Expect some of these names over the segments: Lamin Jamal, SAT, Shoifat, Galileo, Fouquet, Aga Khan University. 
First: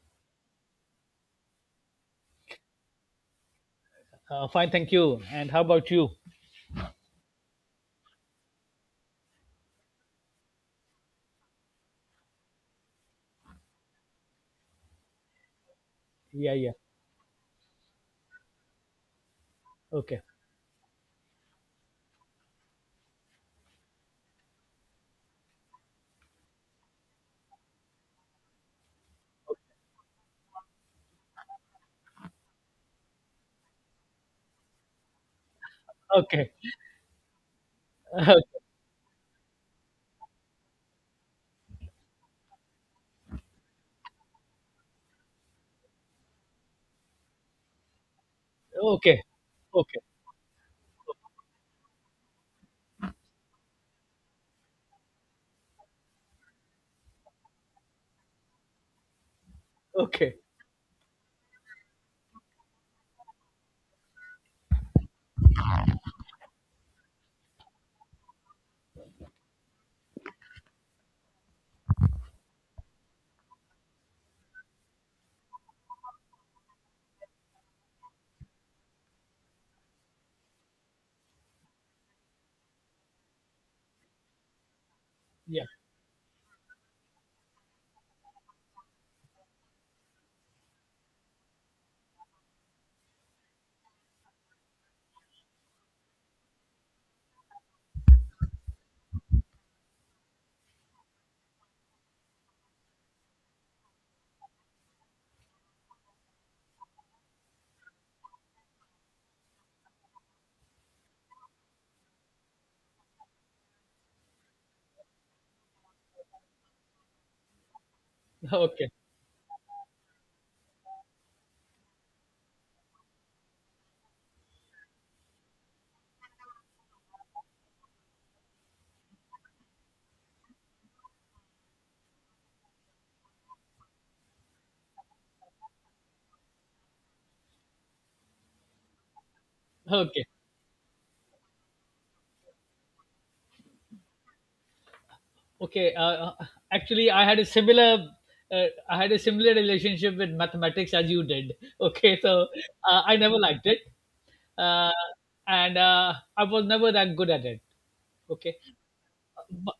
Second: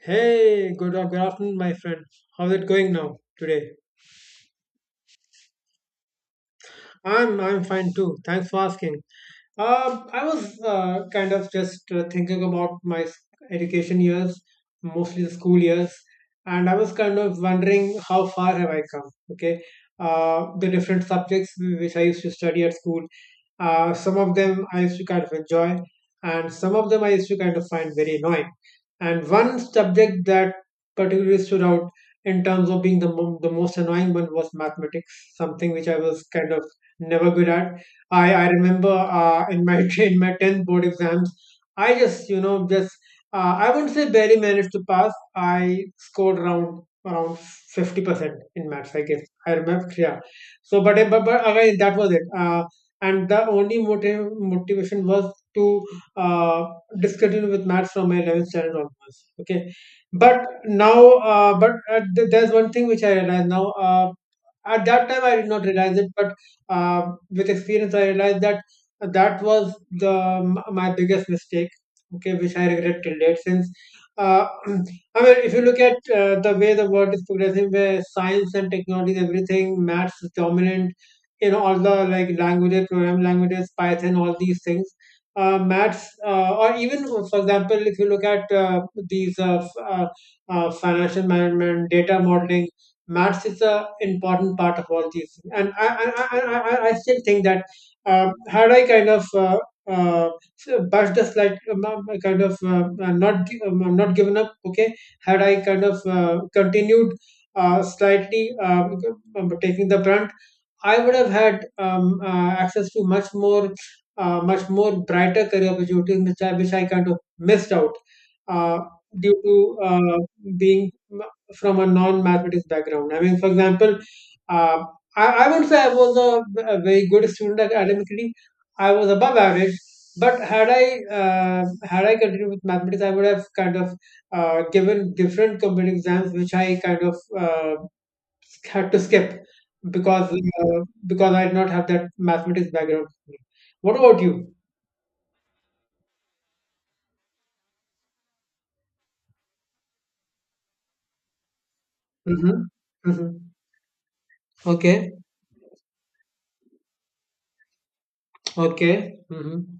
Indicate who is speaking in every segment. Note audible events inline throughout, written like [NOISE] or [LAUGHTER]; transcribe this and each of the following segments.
Speaker 1: Hey, good, good afternoon, my friend. How's it going now today?
Speaker 2: Fine, thank you. And how about you?
Speaker 1: I'm fine too. Thanks for asking. I was kind of just thinking about my education years, mostly the school years,
Speaker 2: Yeah,
Speaker 1: and
Speaker 2: yeah.
Speaker 1: I was kind of wondering how far have I come. Okay,
Speaker 2: Okay,
Speaker 1: the different subjects which I used to study at school, some of them I used to kind of enjoy, and some of them I used to kind of find very annoying. And one subject that particularly stood out in terms of being the most annoying one was mathematics, something which I was
Speaker 2: okay,
Speaker 1: kind of never good at. I
Speaker 2: [LAUGHS]
Speaker 1: remember in my [LAUGHS] in my tenth board exams, I just just I wouldn't say barely managed to pass. I scored around 50% in maths. I guess
Speaker 2: okay,
Speaker 1: I remember.
Speaker 2: okay,
Speaker 1: Yeah. So but again that was it. And the only motive motivation was to uh, discontinue with maths from my 11th standard onwards. Okay.
Speaker 2: okay.
Speaker 1: But now, there's one thing which I realize now. At that time I did not realize it, but uh, with experience I realized that that was the my biggest mistake, okay, which I regret till date. Since uh, [CLEARS THROAT] I mean, if you look at the way the world is progressing, where science and technology and everything, maths is dominant in all the, like, languages, program languages, python, all these things.
Speaker 2: Yeah,
Speaker 1: Maths Or even, for example, if you look at these uh, f- uh, financial management, data modeling, maths is a important part of all these things. And I still think that had I kind of uh, bashed the slight kind of not not given up, okay, had I kind of continued slightly, um, taking the brunt, I would have had access to much more, much more brighter career opportunities, which I kind of missed out
Speaker 2: [LAUGHS]
Speaker 1: uh,
Speaker 2: okay,
Speaker 1: due to being from a non-mathematics background. I mean, for example, uh, I wouldn't say I was a very good student academically. I was above average, but had I continued with mathematics, I would have kind of given different computer exams, which I kind of had to skip
Speaker 2: okay,
Speaker 1: because uh, because I did not have that mathematics background. What about you?
Speaker 2: okay. Actually, I had a similar, I had a similar relationship with mathematics as you did. Okay, so
Speaker 1: Mm-hmm.
Speaker 2: I
Speaker 1: Mm-hmm.
Speaker 2: never liked it, uh,
Speaker 1: Okay.
Speaker 2: and I was never that good at it. Okay,
Speaker 1: Okay. Mm-hmm.
Speaker 2: bu-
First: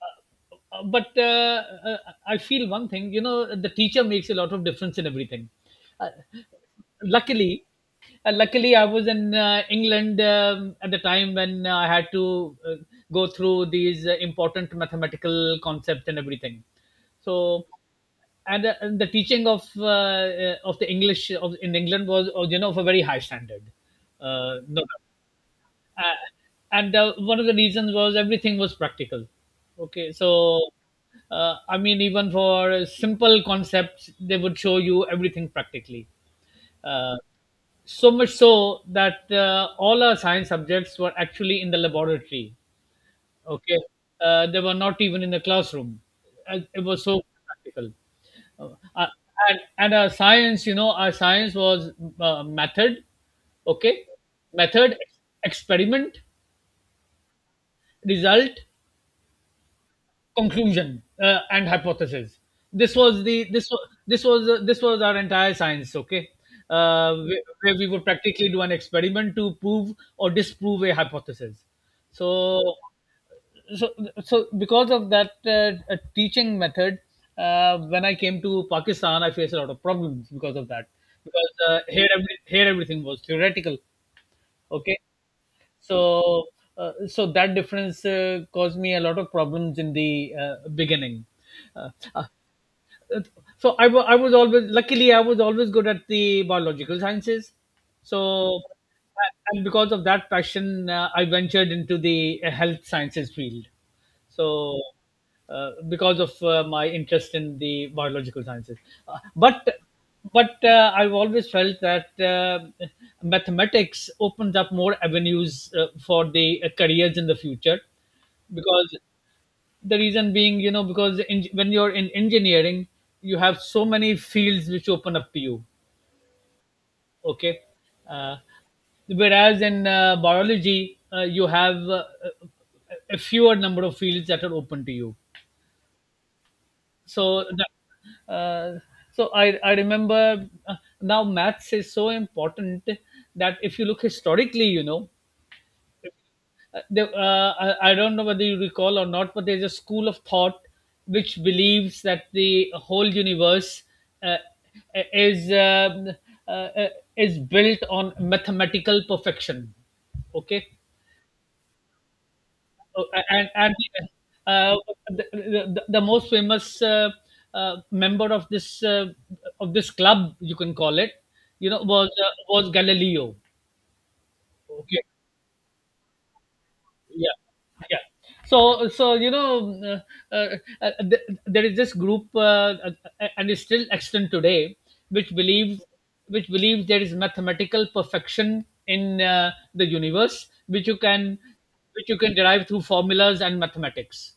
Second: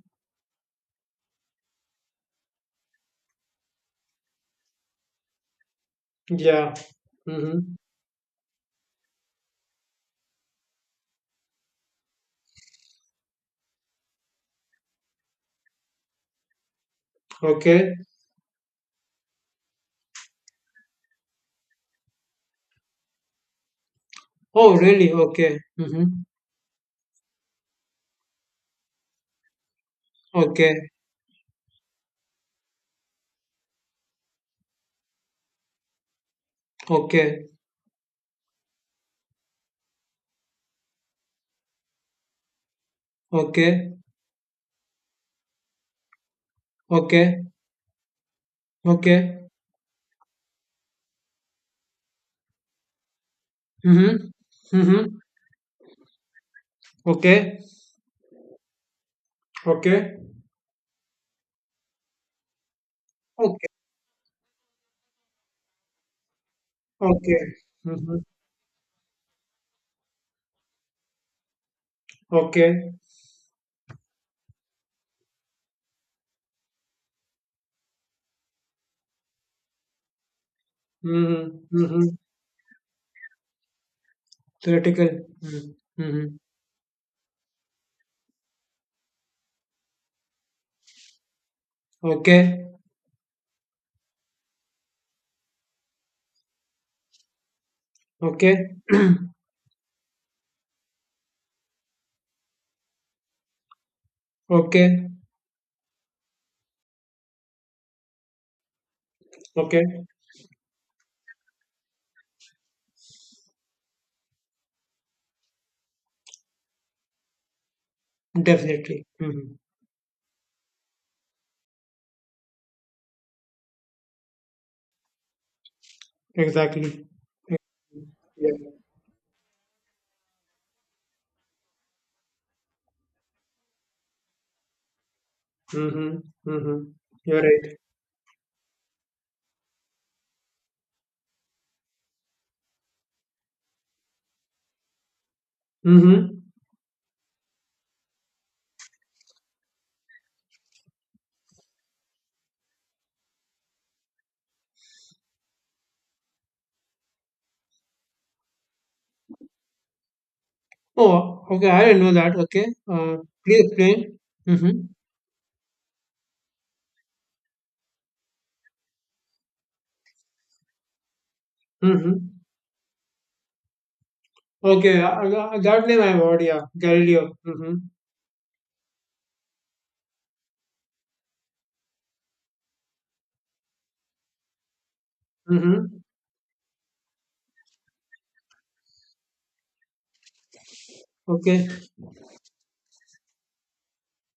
Speaker 2: but I feel one thing. You know, the teacher makes a lot of difference in everything. Uh,
Speaker 1: Yeah.
Speaker 2: Luckily,
Speaker 1: Mm-hmm.
Speaker 2: luckily, I was in England at the time when I had to go through these important mathematical concepts and everything. So,
Speaker 1: Okay.
Speaker 2: and the teaching of the English of in England was, you know, of a very high standard.
Speaker 1: Oh,
Speaker 2: No,
Speaker 1: really? Okay.
Speaker 2: uh,
Speaker 1: Mm-hmm.
Speaker 2: and one of the reasons was everything was practical, okay, so
Speaker 1: Okay.
Speaker 2: I mean, even for simple concepts they would show you everything practically. uh,
Speaker 1: Okay.
Speaker 2: so much so that all our science subjects were actually in the laboratory, okay,
Speaker 1: Okay.
Speaker 2: they were not even in the classroom. It was so
Speaker 1: Okay.
Speaker 2: practical. uh, uh,
Speaker 1: Okay.
Speaker 2: and our science, you know, our science was, method, okay,
Speaker 1: Mm-hmm.
Speaker 2: method,
Speaker 1: Mm-hmm.
Speaker 2: experiment,
Speaker 1: Okay.
Speaker 2: result,
Speaker 1: Okay.
Speaker 2: conclusion, and hypothesis. This was the
Speaker 1: Okay.
Speaker 2: this was this was this was our entire science, okay,
Speaker 1: Okay.
Speaker 2: where we would
Speaker 1: Mm-hmm.
Speaker 2: practically do an experiment to prove or disprove a hypothesis. so
Speaker 1: Okay.
Speaker 2: so so because of that, teaching method, when I came to Pakistan I faced a lot of problems because of that. Because
Speaker 1: Mm-hmm. Mm-hmm.
Speaker 2: here every, here everything was theoretical, okay.
Speaker 1: Theoretical. Mm-hmm. Mm-hmm.
Speaker 2: so so that difference caused me a lot of problems in the beginning. uh, uh,
Speaker 1: Okay.
Speaker 2: so I was always, luckily I was always good at the biological sciences. So,
Speaker 1: Okay. [CLEARS THROAT]
Speaker 2: and because of that passion, I ventured into the health sciences field. So
Speaker 1: Okay,
Speaker 2: because of my interest in the biological sciences, uh, but
Speaker 1: okay,
Speaker 2: but I've always felt that mathematics opens up more avenues for the careers in the future, because
Speaker 1: definitely. Hmm.
Speaker 2: the reason being, you know, because in, when you're in engineering you have so many fields which open up to you,
Speaker 1: Exactly.
Speaker 2: okay, uh,
Speaker 1: Yeah.
Speaker 2: whereas in biology you have a fewer number of fields that are open to you.
Speaker 1: Mm-hmm. Mm-hmm. You're
Speaker 2: So
Speaker 1: right.
Speaker 2: that, so I remember now maths is so important that if you look historically, you know,
Speaker 1: Mm-hmm.
Speaker 2: uh, the- uh, I don't know whether you recall or not, but there's a school of thought which believes that the whole universe uh, uh, is um uh, uh, is built on mathematical perfection. Okay.
Speaker 1: Oh, okay. I didn't know that. Okay.
Speaker 2: Uh, and
Speaker 1: Please
Speaker 2: and
Speaker 1: explain.
Speaker 2: uh,
Speaker 1: Mm-hmm.
Speaker 2: the, the most famous member of this, of this club, you can call it, you know,
Speaker 1: Mm-hmm.
Speaker 2: was Galileo.
Speaker 1: Okay.
Speaker 2: Okay,
Speaker 1: That name I've heard. Yeah. Galileo.
Speaker 2: yeah,
Speaker 1: Mm-hmm.
Speaker 2: yeah, so so you know, uh, uh, there is this group, and it's still extant today, which believes,
Speaker 1: Mm-hmm.
Speaker 2: which believes there is mathematical perfection in the universe which you can,
Speaker 1: Okay.
Speaker 2: which you can derive through formulas and mathematics,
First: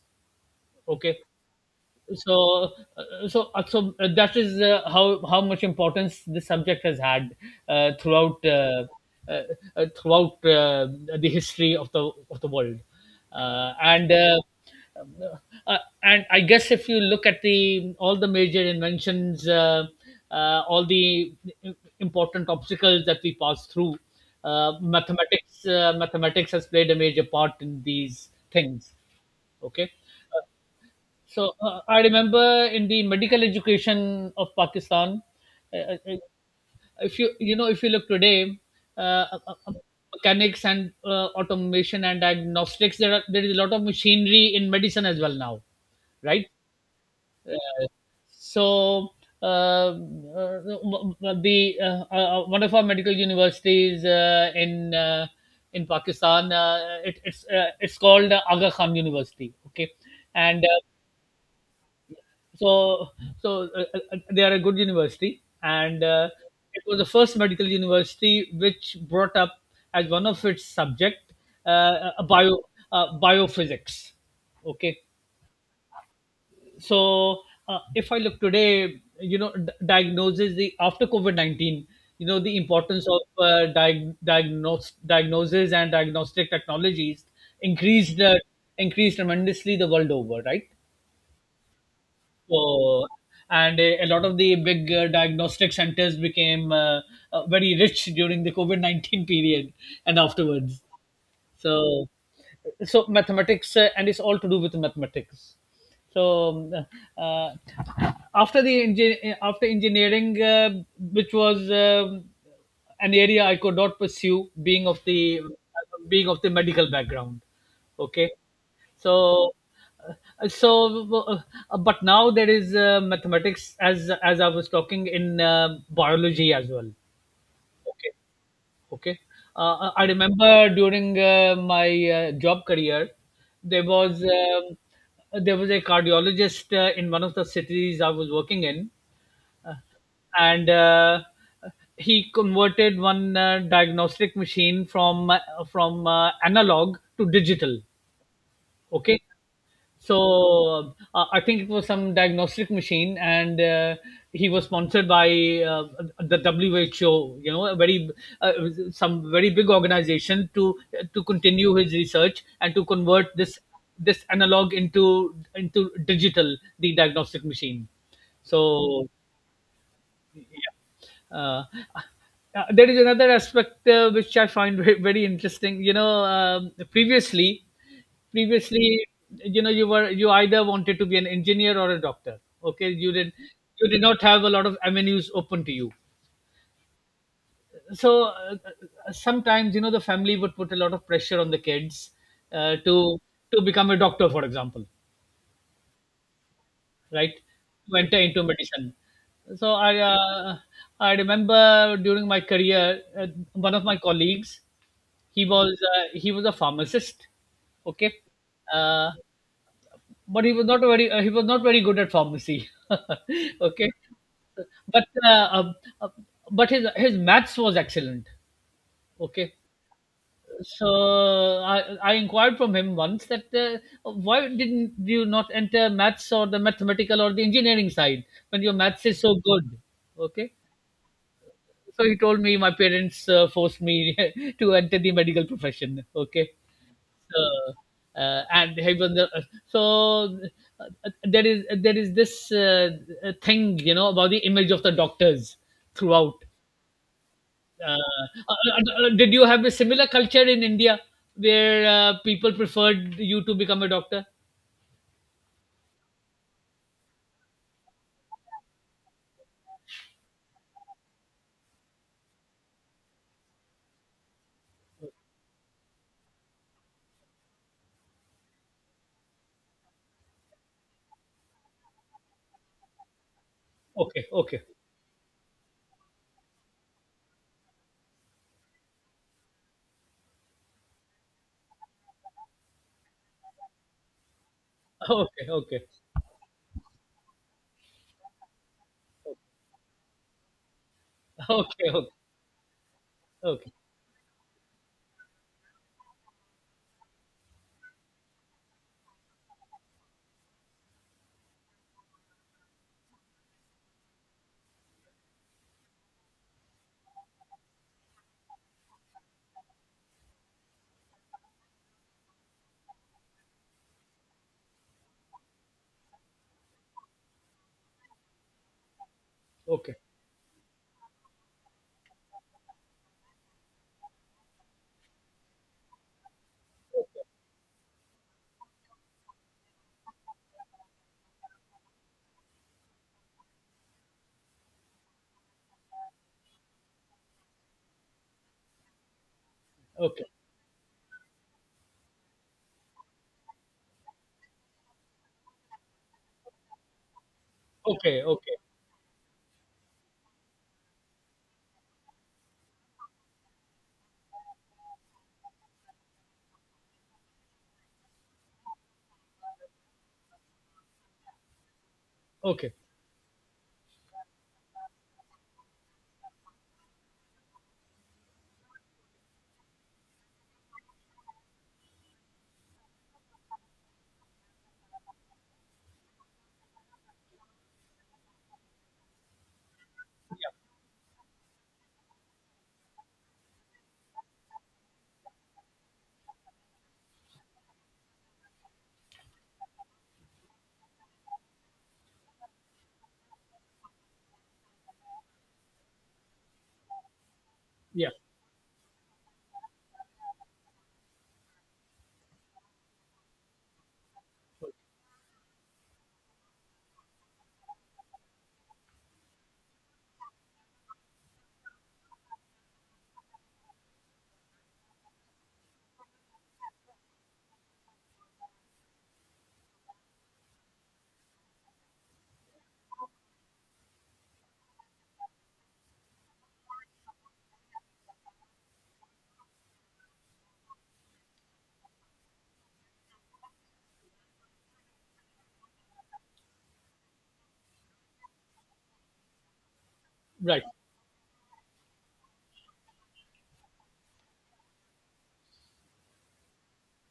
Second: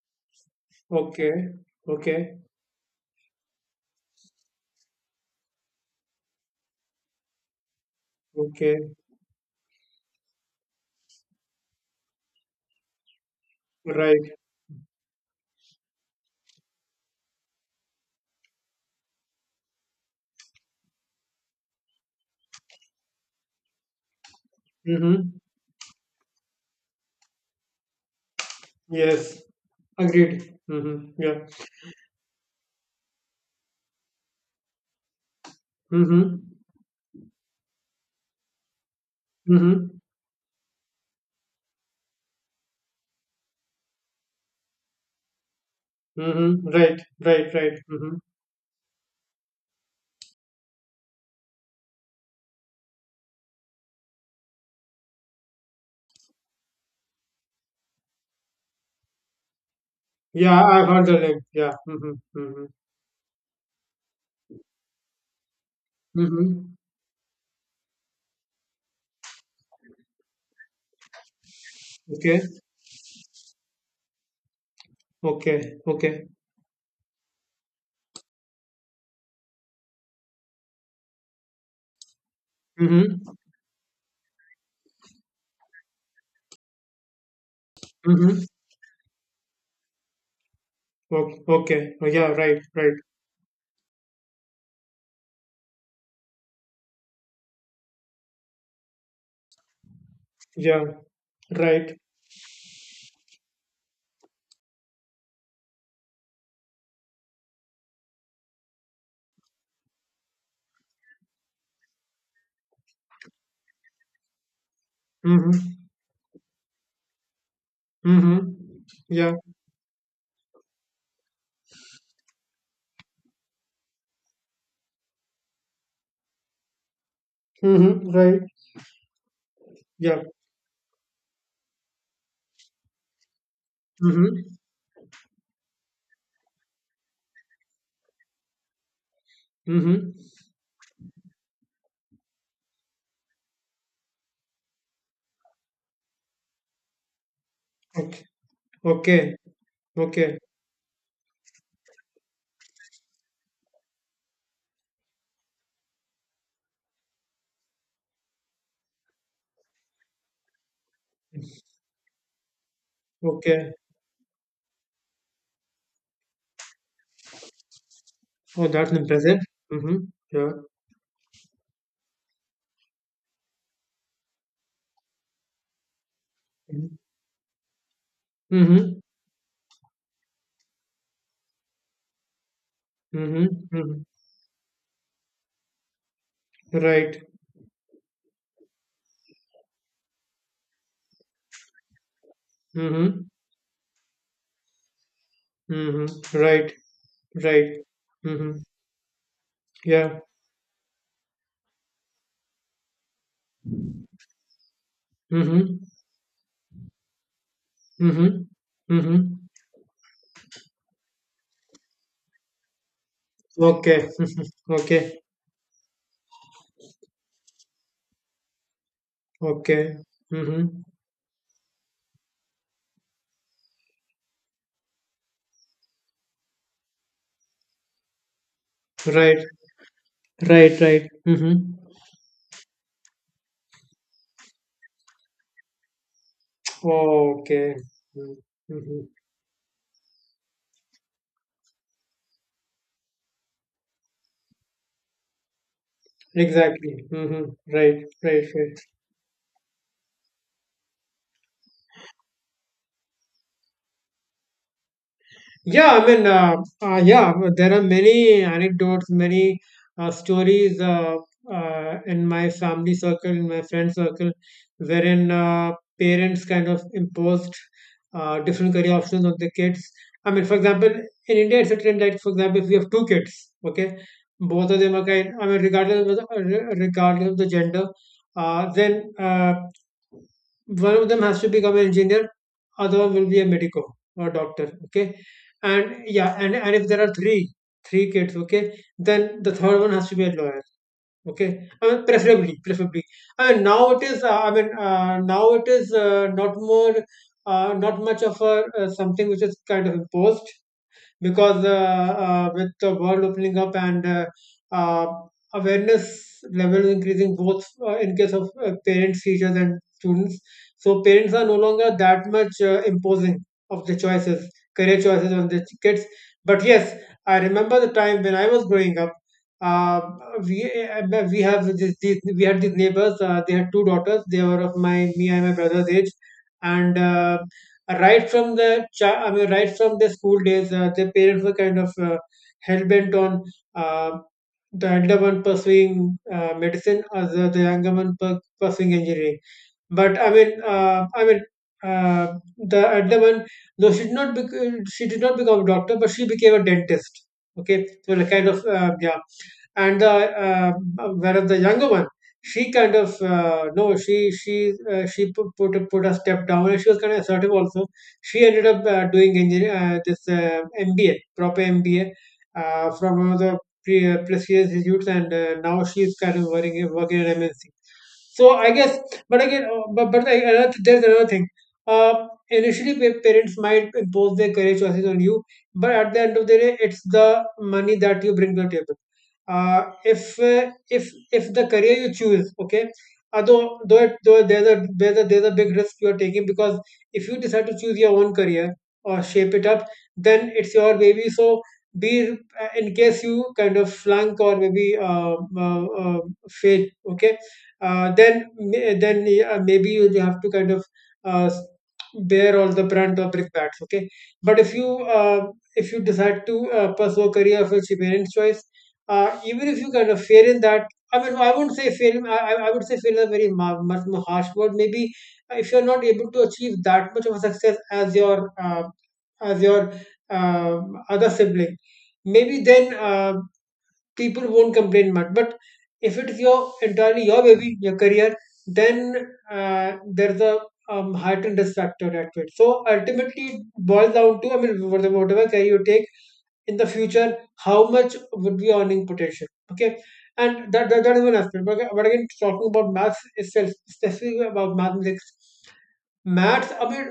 Speaker 2: okay.
Speaker 1: Okay. Okay.
Speaker 2: That is how much importance this subject has had throughout,
Speaker 1: Okay.
Speaker 2: uh, throughout the history of the world. uh, and
Speaker 1: Right.
Speaker 2: uh, uh, and I guess if you look at the all the major inventions, all the important obstacles that we pass through,
Speaker 1: Mm-hmm.
Speaker 2: mathematics has played a major part in these things,
Speaker 1: Yes.
Speaker 2: okay.
Speaker 1: Agreed. Mm-hmm. Yeah.
Speaker 2: So I remember in the medical education of Pakistan, uh, uh, uh,
Speaker 1: Mm-hmm.
Speaker 2: if you, you know, if you look today, uh, uh, uh,
Speaker 1: Mm-hmm.
Speaker 2: mechanics and automation and diagnostics, there are, there is a lot of machinery in medicine as well now, right?
Speaker 1: Mm-hmm. Right. Right. Right. Mm-hmm.
Speaker 2: So uh, the one of our medical universities in Pakistan, it, it's called Aga Khan University, okay,
Speaker 1: Yeah,
Speaker 2: and
Speaker 1: I've heard the name. Yeah. Mm-hmm. Mm-hmm.
Speaker 2: so so they are a good university, and
Speaker 1: Mm-hmm.
Speaker 2: it was the first medical university which brought up as one of its subject a
Speaker 1: Okay.
Speaker 2: bio biophysics, okay.
Speaker 1: Okay. Okay.
Speaker 2: So if I look today, you know, diagnoses, the after covid-19, you know, the importance of
Speaker 1: Mm-hmm.
Speaker 2: diag- diagnose diagnosis and diagnostic technologies increased,
Speaker 1: Mm-hmm.
Speaker 2: increased tremendously the world over, right?
Speaker 1: Okay. Okay. Oh, yeah. Right. Right.
Speaker 2: So, and a lot of the big diagnostic centers became very rich during the COVID 19 period and afterwards.
Speaker 1: Yeah. Right.
Speaker 2: So, so mathematics, and it's all to do with mathematics. So, after the after engineering, which was an area I could not pursue, being of the,
Speaker 1: Mm-hmm.
Speaker 2: being of the medical background. Okay,
Speaker 1: Mm-hmm. Yeah.
Speaker 2: so uh, so but now there is mathematics, as I was talking, in biology as well.
Speaker 1: Mm-hmm.
Speaker 2: Okay?
Speaker 1: Right.
Speaker 2: Okay. I
Speaker 1: Yeah.
Speaker 2: remember during my job career there was
Speaker 1: Mm-hmm.
Speaker 2: um, there was a cardiologist in one of the cities I was working in, uh,
Speaker 1: Mm-hmm.
Speaker 2: and he converted one diagnostic machine from analog to digital,
Speaker 1: Okay.
Speaker 2: okay.
Speaker 1: Okay.
Speaker 2: So
Speaker 1: Okay.
Speaker 2: I think it was some diagnostic machine, and he was sponsored by uh, the WHO. You know, a very, uh, some very big organization, to continue his research and to convert this,
Speaker 1: Okay.
Speaker 2: this analog into digital, the diagnostic machine.
Speaker 1: Oh, that's
Speaker 2: So
Speaker 1: impressive. Mm-hmm. Yeah.
Speaker 2: uh, there is another aspect which I find very, very interesting. You know,
Speaker 1: Mm-hmm.
Speaker 2: previously,
Speaker 1: Mm-hmm.
Speaker 2: previously, you know, you were, you either wanted to be an engineer or a doctor. Okay, you did
Speaker 1: Mm-hmm.
Speaker 2: not have a lot of avenues open to you.
Speaker 1: Right.
Speaker 2: So sometimes, you know, the family would put a lot of pressure on the kids uh, to
Speaker 1: Mm-hmm.
Speaker 2: to become a doctor, for example,
Speaker 1: Mm-hmm. Right.
Speaker 2: right?
Speaker 1: Right.
Speaker 2: To enter into
Speaker 1: Mm-hmm.
Speaker 2: medicine. So I,
Speaker 1: Yeah.
Speaker 2: I remember during my career, one of my colleagues,
Speaker 1: Mm-hmm.
Speaker 2: he was a pharmacist, okay,
Speaker 1: Mhm.
Speaker 2: uh,
Speaker 1: Mhm.
Speaker 2: but he was not very, he was not very good at pharmacy [LAUGHS] okay,
Speaker 1: Okay. [LAUGHS]
Speaker 2: but
Speaker 1: Okay.
Speaker 2: uh, um, uh, but his maths was excellent, okay.
Speaker 1: Okay. Mhm.
Speaker 2: So i I inquired from him once that why didn't you not enter maths or the mathematical or the engineering side when your maths is so
Speaker 1: Right.
Speaker 2: good, okay.
Speaker 1: Right. Right. Mhm.
Speaker 2: So he told me my parents forced me [LAUGHS] to enter the medical profession, okay,
Speaker 1: Okay. Mm,
Speaker 2: and he
Speaker 1: Mhm.
Speaker 2: was the, so there is, there is this thing, you know, about the image of the doctors throughout.
Speaker 1: Exactly. Mhm.
Speaker 2: Uh,
Speaker 1: Right. Right.
Speaker 2: uh,
Speaker 1: Right.
Speaker 2: did you have a similar culture in India where people preferred you to become a doctor?
Speaker 1: Yeah, I mean, yeah, but there are many anecdotes, many stories in my family circle, in my friend circle, wherein parents kind of imposed different career options on the kids. I mean, for example, in India, it's a trend that, for example, if you have two kids, okay,
Speaker 2: Okay, okay,
Speaker 1: both of them are kind, I mean, regardless of regardless of the gender, then one of them has to become an engineer, other one will be a medico or doctor. Okay,
Speaker 2: okay, okay,
Speaker 1: and yeah, and if there are three kids, okay, then the third one has to be a lawyer, okay,
Speaker 2: okay,
Speaker 1: I mean,
Speaker 2: okay,
Speaker 1: preferably. I mean,
Speaker 2: okay,
Speaker 1: now it is now it is not more, not much of a, something which is kind of imposed, because with the world opening up and uh, awareness level increasing, both in case of parents, teachers and students. So parents are no longer that much imposing of the choices, career choices on the kids. But yes, I remember the time when I was growing up,
Speaker 2: okay,
Speaker 1: uh, we we have these, we had these neighbors. They had two daughters. They were of my me and my brother's age, and right from the cha, I mean, right from the school days, the parents were kind of hell bent on uh, the elder one pursuing medicine, or the younger one pursuing engineering. But
Speaker 2: okay,
Speaker 1: I mean, the other one, no, she did not bec- she did not become a doctor, but she became a dentist. Okay, so
Speaker 2: okay,
Speaker 1: like kind
Speaker 2: okay,
Speaker 1: of yeah. And the whereas the younger one, she kind of no, she put a step down, and she was kind of assertive also. She ended up doing engineer, this, MBA, proper MBA,
Speaker 2: okay.
Speaker 1: from one of the prestigious institutes, and now she's kind of working in MNC. So I guess, but again, another, there's another thing. Initially, parents might impose their career choices on you, but at the end of the day, it's the money that you bring to the table. If if if the career you choose, okay, though though there's a there's a there's a big risk you're taking, because if you decide to choose your own career or shape it up, then it's your baby, so be, in case you kind of flunk or maybe fail, okay,
Speaker 2: Yeah, yeah,
Speaker 1: then then yeah, maybe you have to kind of uh, bear all the brunt of brickbats, okay. But if you decide to pursue a career of your parents' choice, even if you kind of fail in that, I mean, I wouldn't say fail. I would say fail is a very much more harsh word. Maybe if you're not able to achieve that much of a success as your as your other sibling, maybe then people won't complain much. But if it is your entirely your baby, your career, then there's a heightened risk factor at it. So ultimately, it boils down to, I mean, whatever career you take in the future, how much would be earning potential, okay.
Speaker 2: right.
Speaker 1: And that is one aspect, but again, talking about maths itself, specifically about mathematics, maths, I mean,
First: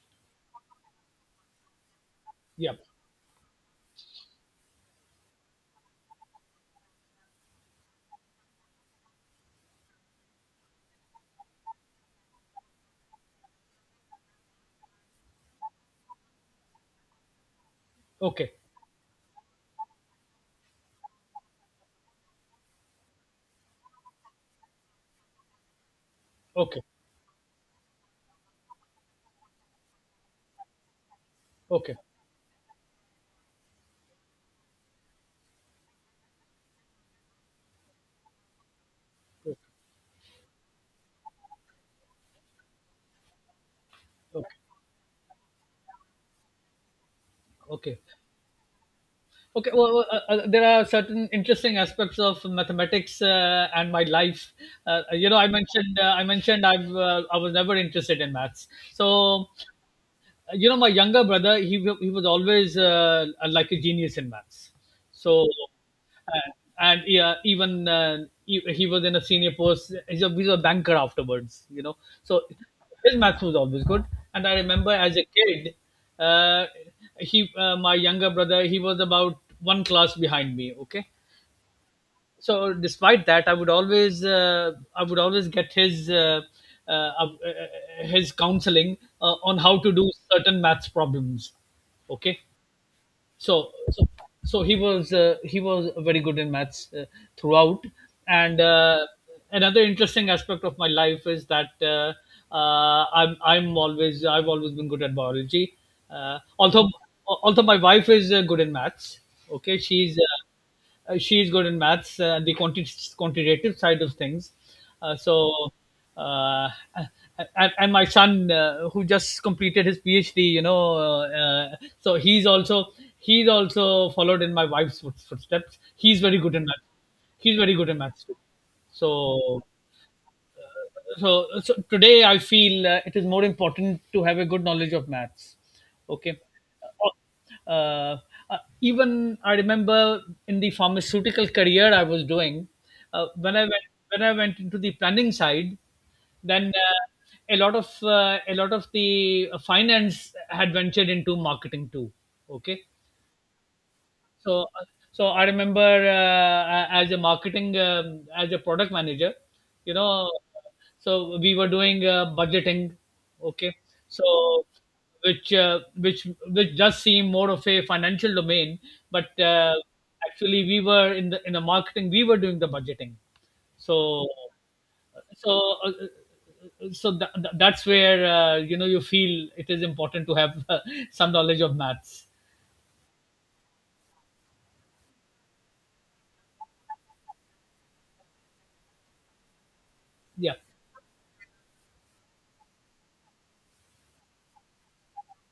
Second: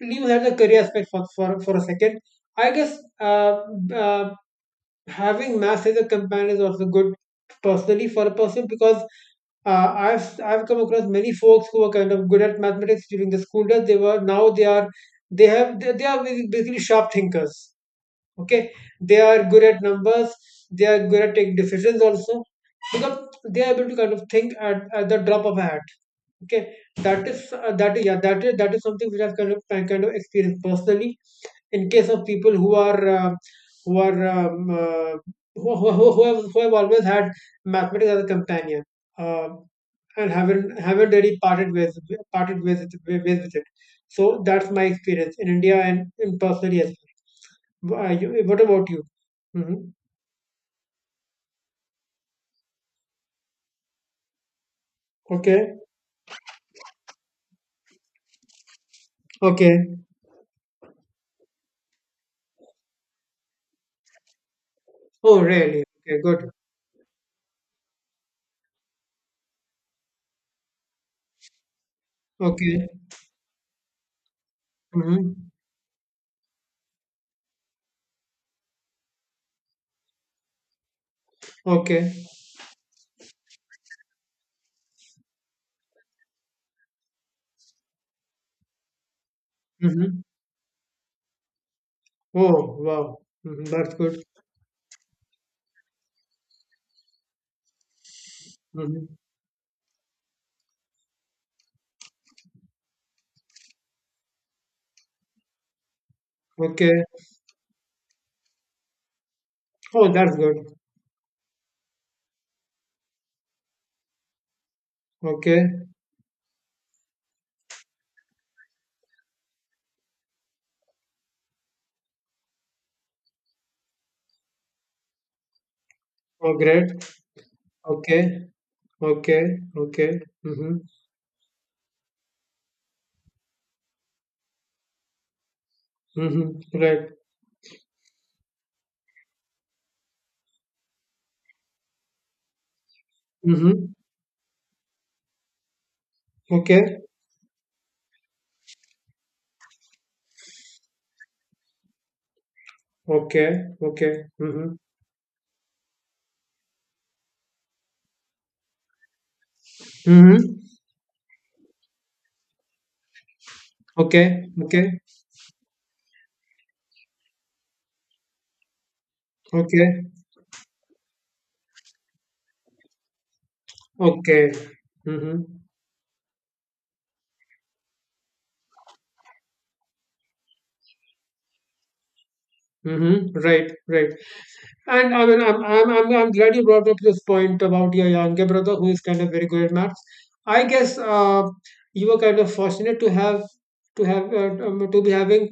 Speaker 1: leave that the career aspect for, for a second. I
Speaker 2: Yeah,
Speaker 1: guess uh, having maths as a companion is also good personally for a person, because I've come across many folks who were kind of good at mathematics during the school days. They were, now they are, they have, they are basically sharp thinkers,
Speaker 2: okay,
Speaker 1: okay. They are good at numbers, they are good at taking decisions also, because they are able to kind of think at the drop of a hat, okay.
Speaker 2: okay,
Speaker 1: That is yeah, that is, something which I kind of experienced personally in
Speaker 2: okay,
Speaker 1: case of people who are who are who have always had mathematics as a companion, uh,
Speaker 2: okay,
Speaker 1: and haven't really parted ways, with it. So
Speaker 2: okay,
Speaker 1: that's my experience in India and in personally as well.
Speaker 2: okay.
Speaker 1: Are you, what about you?
Speaker 2: Okay,
Speaker 1: Hmm.
Speaker 2: well, there are certain interesting aspects of mathematics and my life. You know, I
Speaker 1: Okay.
Speaker 2: mentioned, I mentioned, I was never interested in maths, so
Speaker 1: Okay.
Speaker 2: you know my younger brother, he was always like a genius in maths.
Speaker 1: Oh,
Speaker 2: So
Speaker 1: really? Okay,
Speaker 2: uh,
Speaker 1: good.
Speaker 2: and yeah, even he was in a senior post, he's a banker afterwards, you know. So
Speaker 1: Okay.
Speaker 2: his maths was always good. And I remember as a
Speaker 1: Mm-hmm.
Speaker 2: kid, uh, he, my younger brother, he was about one class behind me, okay.
Speaker 1: Okay.
Speaker 2: So despite that, I would always, I would always get his counseling on how to do
Speaker 1: Mm-hmm.
Speaker 2: certain maths problems, okay.
Speaker 1: Oh, wow. Hmm.
Speaker 2: So
Speaker 1: That's
Speaker 2: so,
Speaker 1: good.
Speaker 2: so he was very good in maths throughout. And
Speaker 1: Hmm.
Speaker 2: another interesting aspect of my life is that I've always been good at biology, although,
Speaker 1: Okay.
Speaker 2: although my wife is good in maths, okay,
Speaker 1: Oh, that's good.
Speaker 2: she is good in maths and the quantitative side of things. Uh, so,
Speaker 1: Okay.
Speaker 2: uh, and my son, who just completed his PhD, you know, so he's also, he's also followed in my wife's footsteps. He's very
Speaker 1: Oh,
Speaker 2: good in maths.
Speaker 1: great.
Speaker 2: He's very good in
Speaker 1: Okay.
Speaker 2: maths too.
Speaker 1: Okay.
Speaker 2: So
Speaker 1: Okay. Mm-hmm.
Speaker 2: so, so today I feel it is more important to have a good knowledge of maths. Okay.
Speaker 1: Mm-hmm. Right.
Speaker 2: Uh, uh, Even I remember in the pharmaceutical career I was doing, uh, when I went
Speaker 1: Mm-hmm.
Speaker 2: when I went into the planning side, then
Speaker 1: Okay.
Speaker 2: a lot of, a lot of the finance had ventured into marketing too. Okay.
Speaker 1: Okay. Okay.
Speaker 2: So
Speaker 1: Mm-hmm.
Speaker 2: so I remember, as a marketing, as a product manager, you know,
Speaker 1: Mm-hmm.
Speaker 2: so we were doing, budgeting, okay?
Speaker 1: Okay.
Speaker 2: So
Speaker 1: Okay.
Speaker 2: which, which does seem more of a financial domain, but,
Speaker 1: Okay.
Speaker 2: actually we were in the, in the marketing, we were doing the budgeting. So
Speaker 1: Okay. Mm-hmm.
Speaker 2: so uh, so that's where, you know, you feel it is important to have [LAUGHS] some knowledge of maths.
Speaker 1: Mm-hmm. Right. Right. And I mean, I'm glad you brought up this point about your younger brother who is kind of very good at maths.
Speaker 2: Yeah.
Speaker 1: I guess you were kind of fortunate to have to be having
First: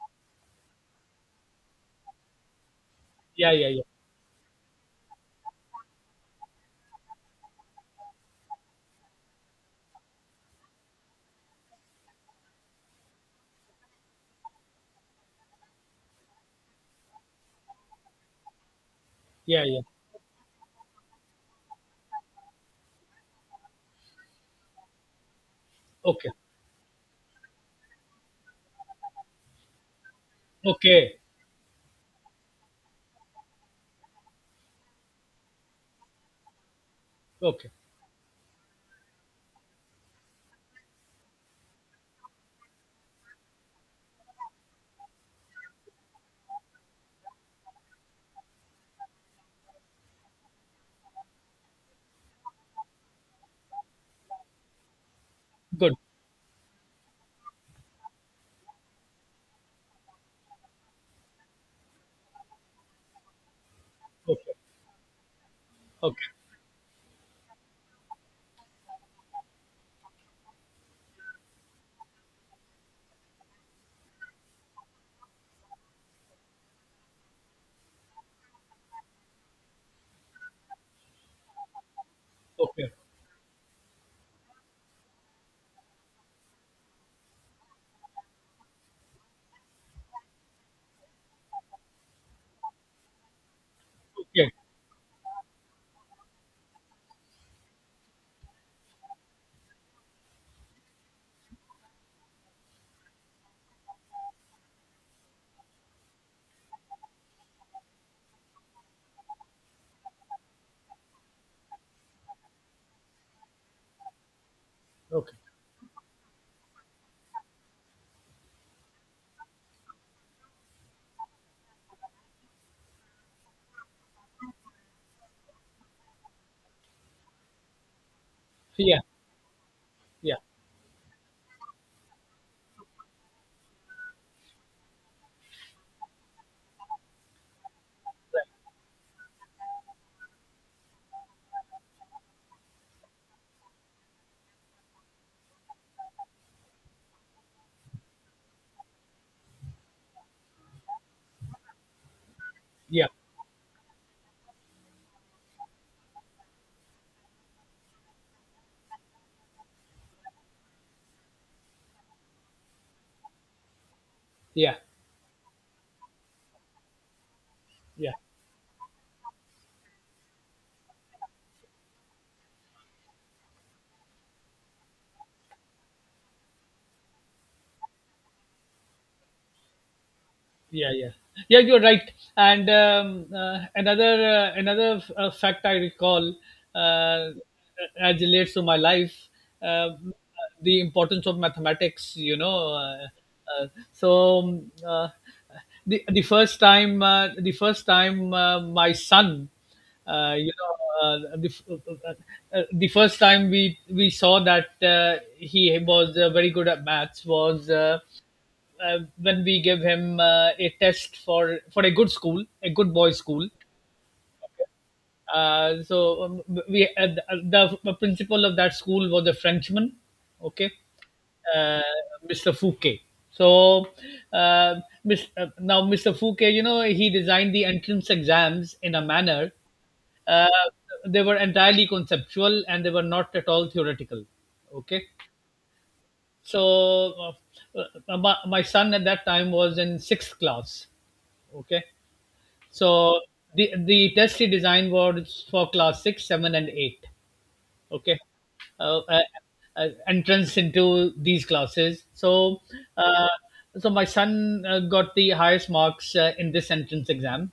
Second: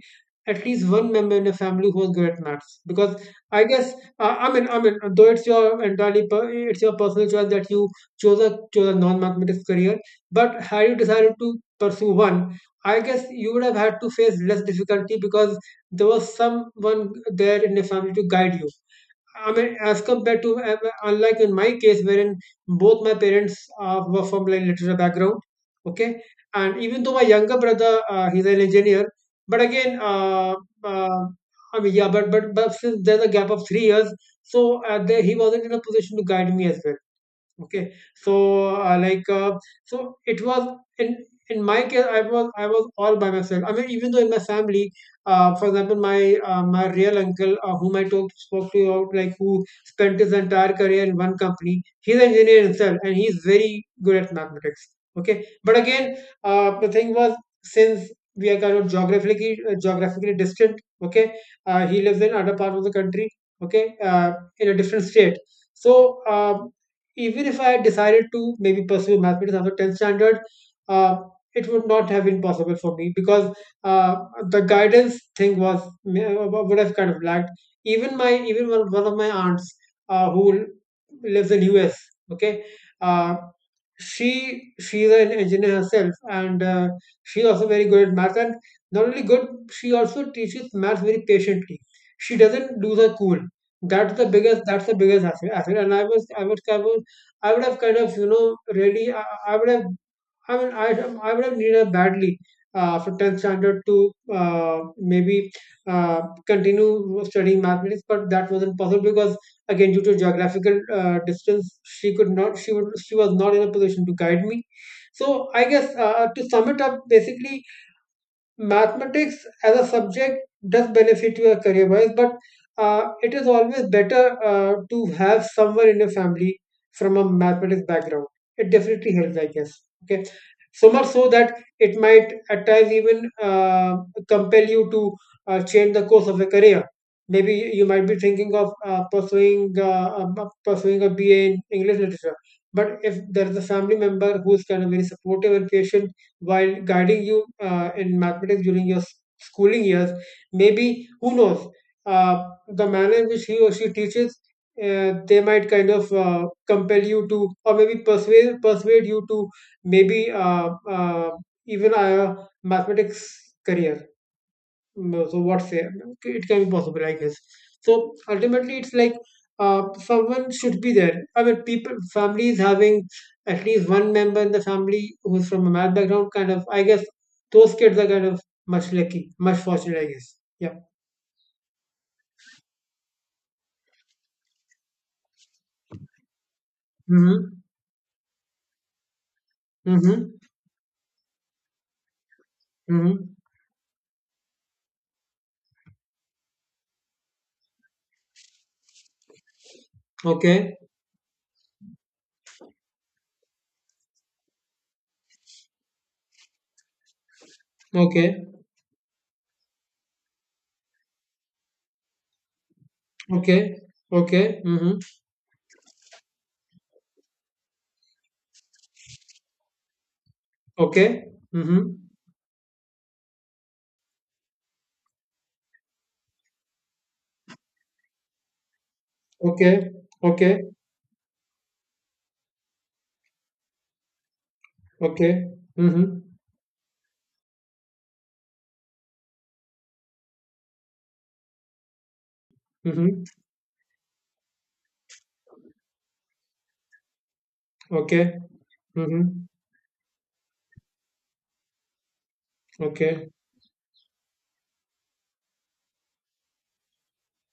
Speaker 1: at least one member in the family who was good at maths. Because
Speaker 2: Yeah,
Speaker 1: I
Speaker 2: yeah, yeah.
Speaker 1: guess I mean, though it's your it's your personal choice that you chose a non-mathematics career. But had you decided to pursue one, I guess you would have had to face less difficulty because there was someone there in the family to guide you. I
Speaker 2: Yeah,
Speaker 1: mean,
Speaker 2: yeah.
Speaker 1: as compared to unlike in my case, wherein both my parents were from like literature background. Okay.
Speaker 2: Okay.
Speaker 1: And even though my younger brother he's an engineer, but again,
Speaker 2: Okay.
Speaker 1: uh, I mean, yeah, but since there's a gap of 3 years, so he wasn't in a position to guide me as well.
Speaker 2: Okay.
Speaker 1: Okay. so uh, like uh, so it was in in my case, I was all by myself. I mean, even though in my family, for example, my my real uncle, whom I spoke to about, like, who spent his entire career in one company. He's an engineer himself and he's very good at mathematics. Okay. But
Speaker 2: Good.
Speaker 1: again, the thing was, since we are kind of geographically geographically distant. Okay. He lives in other part of the country. Okay.
Speaker 2: Okay.
Speaker 1: In a different state. So
Speaker 2: Okay.
Speaker 1: uh, even if I had decided to maybe pursue mathematics after 10th standard, uh, it would not have been possible for me because uh, the guidance thing was, would have kind of lacked. Even one, one of my aunts who lives in US, okay,
Speaker 2: Okay.
Speaker 1: uh, she's an engineer herself, and she's also very good at math. And not only good, she also teaches math very patiently. She doesn't lose her cool. that's the
Speaker 2: Okay.
Speaker 1: biggest that's the biggest asset, asset. And I would have kind of, really, I would have, I mean, I would have needed badly for 10th standard to maybe uh, continue studying mathematics, but that wasn't possible because, again, due to geographical distance, she could not, she was not in a position to guide me.
Speaker 2: Okay.
Speaker 1: So I guess to sum it up, basically, mathematics as a subject does benefit your career wise, but it is always better to have someone in your family from a mathematics background. It
Speaker 2: Yeah.
Speaker 1: definitely helps, I guess. Okay,
Speaker 2: Yeah.
Speaker 1: so much so that it might at times even compel you to change the course of your career. Maybe you might be
Speaker 2: Right.
Speaker 1: thinking of pursuing a B. A. in English literature, but if there is a family member who is kind of very supportive and patient while guiding you in mathematics during your schooling years. Maybe, who knows, the
Speaker 2: Yeah.
Speaker 1: manner in which he or she teaches, they might kind of compel you to, or maybe persuade you to maybe even a mathematics career.
Speaker 2: Yeah.
Speaker 1: No, so what's a, it can be possible, I guess. So
Speaker 2: Yeah.
Speaker 1: ultimately it's like, someone should be there. I mean, people families having at least one member in the family who's from a math background, kind of, I guess those kids are kind of much lucky, much fortunate, I guess. Yeah.
Speaker 2: Yeah, yeah, yeah, you're right. And another another fact I recall uh,
Speaker 1: Mm-hmm.
Speaker 2: as relates to my life, uh,
Speaker 1: Mm-hmm.
Speaker 2: the importance of mathematics.
Speaker 1: Mm-hmm.
Speaker 2: Uh, so um, uh, the first time, the first time my son — uh, you know
Speaker 1: Okay.
Speaker 2: the first time we saw that he was very good at maths was,
Speaker 1: Okay.
Speaker 2: when we give him a test for a good school, a good boys' school.
Speaker 1: Okay. Okay. Mm-hmm.
Speaker 2: So we The principal of that school was a Frenchman. Okay,
Speaker 1: Okay.
Speaker 2: uh,
Speaker 1: Mm-hmm.
Speaker 2: Mr. Fouquet. So uh, Miss, now Mr. Fouquet, he designed the entrance exams in a manner
Speaker 1: Okay.
Speaker 2: uh,
Speaker 1: Okay.
Speaker 2: they were entirely conceptual and they were not at all theoretical. Okay,
Speaker 1: Okay. Mm-hmm.
Speaker 2: so uh, my son at that time was in sixth class. Okay,
Speaker 1: Mm-hmm.
Speaker 2: so the test he designed was for class six, seven, and eight. Okay,
Speaker 1: Okay.
Speaker 2: uh, uh,
Speaker 1: Mm-hmm.
Speaker 2: entrance into these classes. So uh,
Speaker 1: Okay.
Speaker 2: so my son got the highest marks in this entrance exam.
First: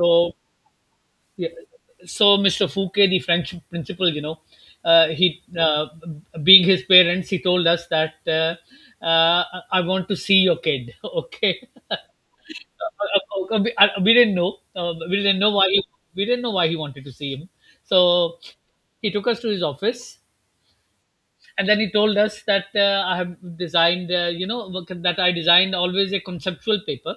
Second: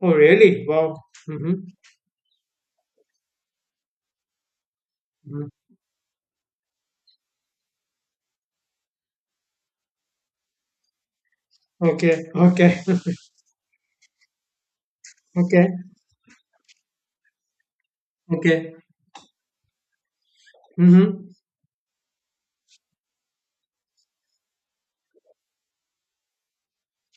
Speaker 1: Oh, really? Wow.
Speaker 2: yeah,
Speaker 1: Mm-hmm.
Speaker 2: so Mr. Fouquet, the French principal, he
Speaker 1: Hmm.
Speaker 2: being his parents, he told us that uh, I want to see your kid. [LAUGHS] Okay,
Speaker 1: Okay. Okay. [LAUGHS]
Speaker 2: we didn't know. We didn't know why
Speaker 1: Okay.
Speaker 2: he, wanted to see him. So
Speaker 1: Okay.
Speaker 2: he took us to his office,
Speaker 1: Mm-hmm.
Speaker 2: and then he told us that I have designed, that I designed always a conceptual paper.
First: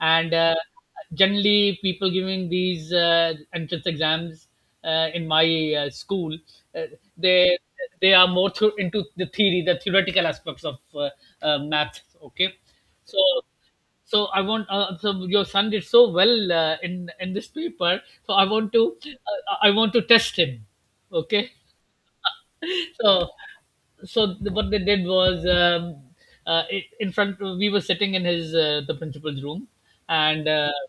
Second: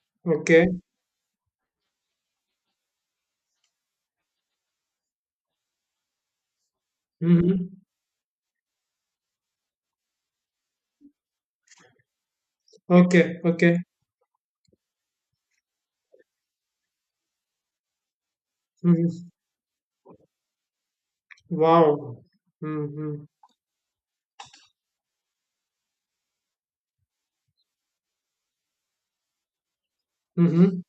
Speaker 2: And
Speaker 1: Okay.
Speaker 2: generally people giving these entrance exams in my school, uh, they
Speaker 1: Mm-hmm.
Speaker 2: they are more into the theoretical aspects of math. Okay, so
Speaker 1: Okay. Okay.
Speaker 2: so I want so your son did so well in this paper. So I want to —
Speaker 1: Mm-hmm.
Speaker 2: test him. Okay.
Speaker 1: Wow.
Speaker 2: [LAUGHS]
Speaker 1: Mm-hmm.
Speaker 2: so so what they did was, in front we were sitting in his, the principal's room, and
Speaker 1: Mm-hmm.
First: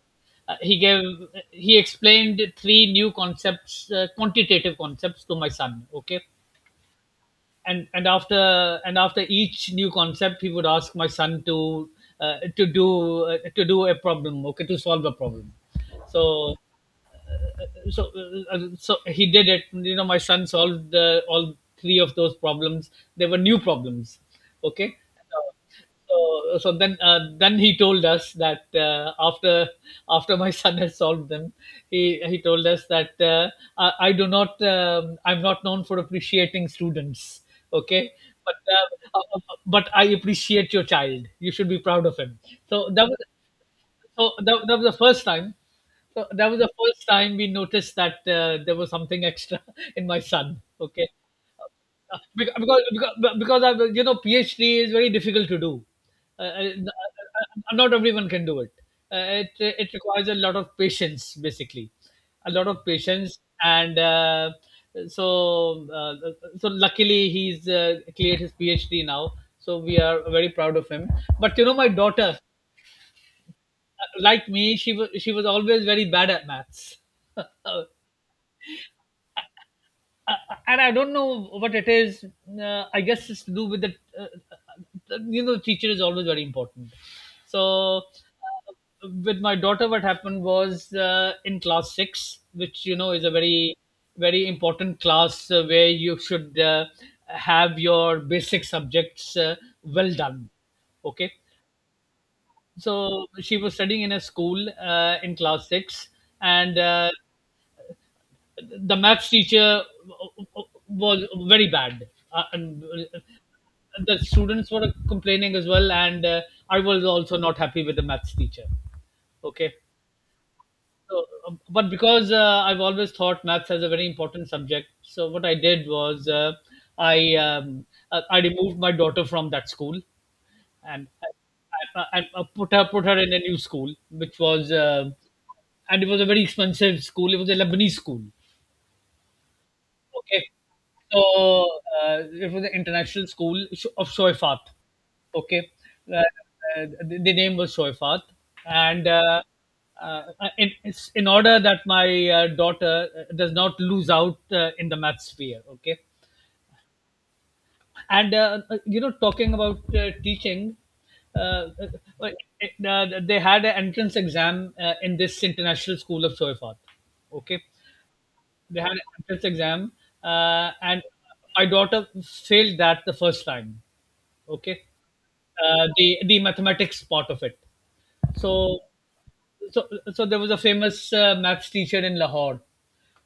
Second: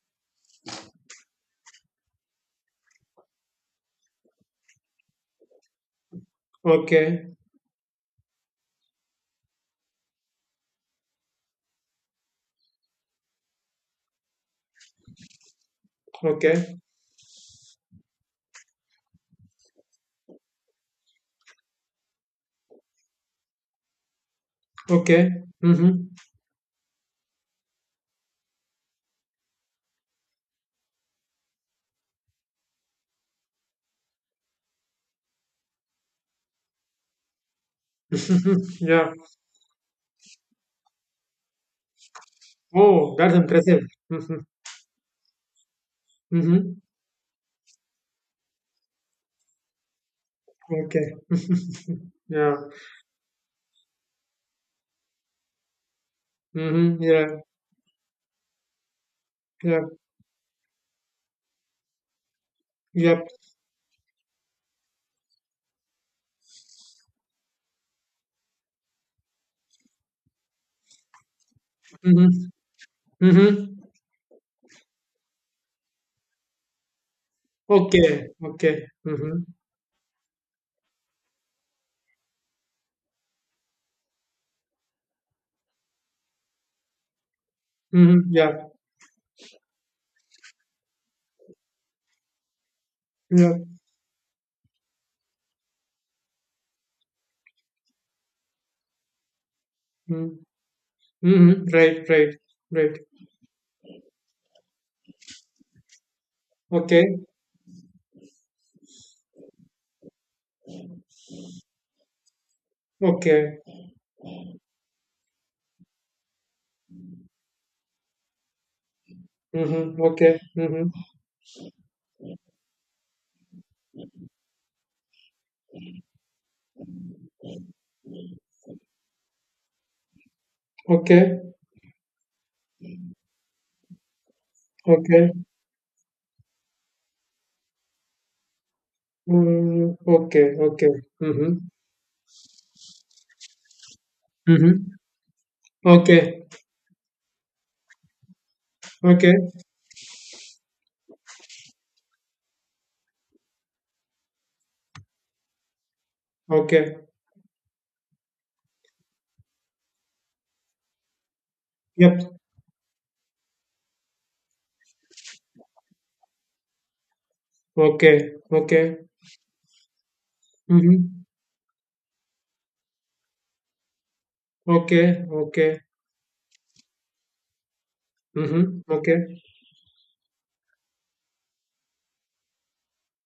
Speaker 2: uh, he gave he explained three new concepts, quantitative concepts to my son. Okay.
Speaker 1: Okay.
Speaker 2: And and after each new concept he would ask my son to, uh, to do to do a problem. Okay, to solve a problem. so
Speaker 1: Okay.
Speaker 2: so so he did it. My son solved all three of those problems. They were new problems. Okay.
Speaker 1: Okay. Mm-hmm.
Speaker 2: So then, then he told us that, after my [LAUGHS] son has solved them, he told us that, I'm not known for appreciating students. Okay,
Speaker 1: [LAUGHS]
Speaker 2: but
Speaker 1: Mm-hmm. Yeah.
Speaker 2: I appreciate your child. You should be proud of him. So that
Speaker 1: Oh,
Speaker 2: was —
Speaker 1: that's impressive.
Speaker 2: so
Speaker 1: Mm-hmm.
Speaker 2: that, that was the first time. So that was the
Speaker 1: Mm-hmm.
Speaker 2: first time we noticed that there was something extra [LAUGHS] in my son.
Speaker 1: Okay.
Speaker 2: Okay.
Speaker 1: [LAUGHS]
Speaker 2: Uh, because
Speaker 1: Yeah.
Speaker 2: because because I you know PhD is very difficult to do. Uh, uh,
Speaker 1: Mm-hmm. Yeah.
Speaker 2: Not everyone can do it. Uh, it
Speaker 1: Yeah.
Speaker 2: it requires a lot of patience, basically, a lot of
Speaker 1: Yep.
Speaker 2: patience. And so uh, so luckily he's cleared his PhD now. So we are very proud of him. But my daughter,
Speaker 1: Mm-hmm. Mm-hmm.
Speaker 2: like me, she was always very bad at maths, [LAUGHS]
Speaker 1: Okay. Okay. Mm-hmm.
Speaker 2: and I don't know what it is. I guess it's to do with the — uh, teacher is always very important. So
Speaker 1: Mm-hmm. Yeah.
Speaker 2: with my daughter, what happened was, in class six, which, is a
Speaker 1: Yeah.
Speaker 2: very, very important class, where you should have your basic subjects well done.
Speaker 1: Mm-hmm.
Speaker 2: Okay,
Speaker 1: Mm-hmm. Right, right, right.
Speaker 2: so she was studying in a school, in class 6, and
Speaker 1: Okay,
Speaker 2: the maths teacher was very bad, and
Speaker 1: okay.
Speaker 2: the students were complaining as well, and I was also not happy with the maths teacher. Okay,
Speaker 1: Mm-hmm. Okay, mm-hmm.
Speaker 2: so, but because I've always thought maths as a very important subject, so what I did was, i um, I removed my daughter from that school, and I
Speaker 1: Okay,
Speaker 2: and put her in a new school, which was,
Speaker 1: okay.
Speaker 2: and it was a very expensive school. It was a Lebanese school.
Speaker 1: Mm-hmm.
Speaker 2: Okay.
Speaker 1: Okay, okay.
Speaker 2: So,
Speaker 1: Mm-hmm.
Speaker 2: it was an international school, of Shoifat.
Speaker 1: Mm-hmm.
Speaker 2: Okay.
Speaker 1: Okay,
Speaker 2: The name was Shoifat. And
Speaker 1: okay,
Speaker 2: uh, it's in order that my daughter does not lose out in the math sphere. Okay.
Speaker 1: okay.
Speaker 2: And, talking about teaching, uh, uh, well,
Speaker 1: Yep.
Speaker 2: they had an entrance exam in this international school of Shoifat. Okay.
Speaker 1: Okay,
Speaker 2: They had an
Speaker 1: okay.
Speaker 2: entrance exam, and
Speaker 1: Mm-hmm.
Speaker 2: my daughter failed that the first time. Okay,
Speaker 1: Okay, okay.
Speaker 2: the mathematics part of it. So
Speaker 1: Mm-hmm. Okay,
Speaker 2: so so there was a famous maths teacher in Lahore.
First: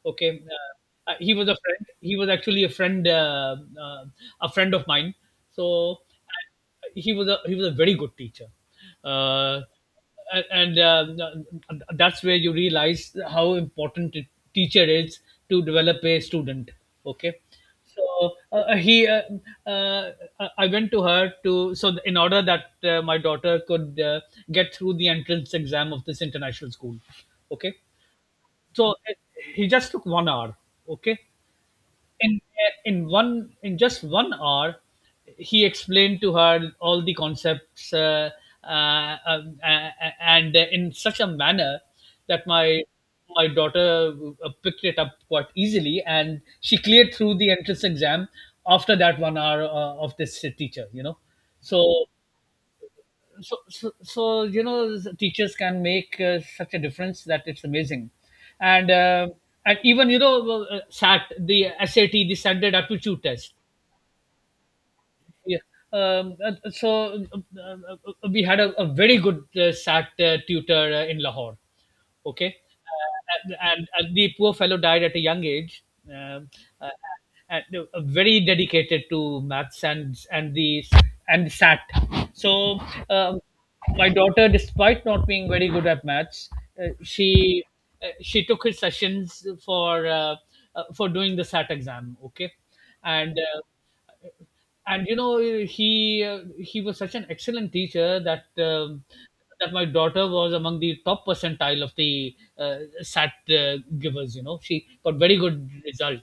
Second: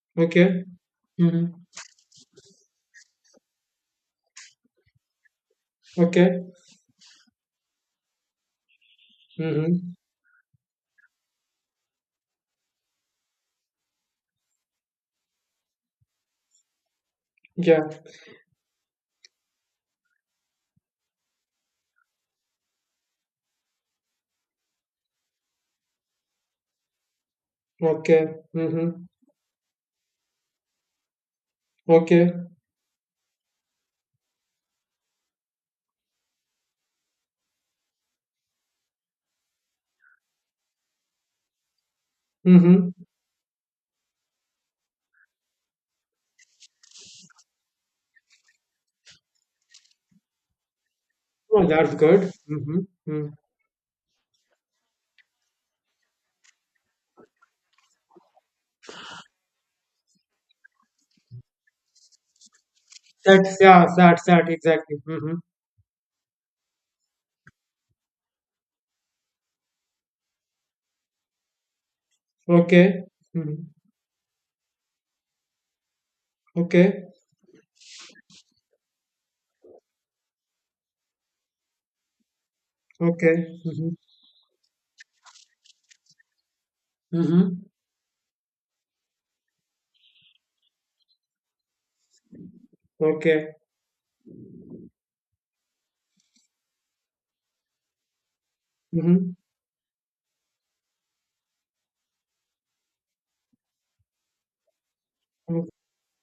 Speaker 2: Okay,
Speaker 1: okay.
Speaker 2: he
Speaker 1: Mm-hmm.
Speaker 2: was a friend. He was actually uh, a friend of mine. So
Speaker 1: Okay.
Speaker 2: he was a very good teacher, uh,
Speaker 1: Mm-hmm.
Speaker 2: and, that's where you realize how important a teacher is to develop a student. Okay,
Speaker 1: Yeah.
Speaker 2: so uh, I went to her, to so in order that my daughter could get through the entrance exam of this international school. Okay,
Speaker 1: Okay.
Speaker 2: so
Speaker 1: Mm-hmm.
Speaker 2: he just took 1 hour. Okay,
Speaker 1: Okay.
Speaker 2: in in one in just 1 hour he explained to her all the concepts, uh, uh, uh, and in such a manner that my
Speaker 1: Mm-hmm.
Speaker 2: my daughter picked it up quite easily, and she cleared through the entrance exam after that 1 hour, of this teacher.
Speaker 1: Oh, that's
Speaker 2: So
Speaker 1: good. Mm-hmm. Mm.
Speaker 2: so teachers can make such a difference that it's amazing. And and even, SAT — the sat the standard aptitude test.
Speaker 1: That's, yeah, sad, sad, exactly. Mm-hmm.
Speaker 2: Yeah. So we had a, very good SAT tutor in Lahore. Okay,
Speaker 1: Okay. Mhm.
Speaker 2: and, the poor fellow died at a young age. Um uh,
Speaker 1: Okay.
Speaker 2: and Very dedicated to maths, and SAT. So, um,
Speaker 1: Okay. Mhm.
Speaker 2: my daughter, despite not being very good at maths, uh, she
Speaker 1: Mhm.
Speaker 2: she took his sessions for, doing the SAT exam. Okay, and
Speaker 1: Okay.
Speaker 2: and, he was such an excellent teacher that,
Speaker 1: Mhm.
Speaker 2: that my daughter was among the top percentile of the SAT givers. She got very
Speaker 1: Mhm.
Speaker 2: good result.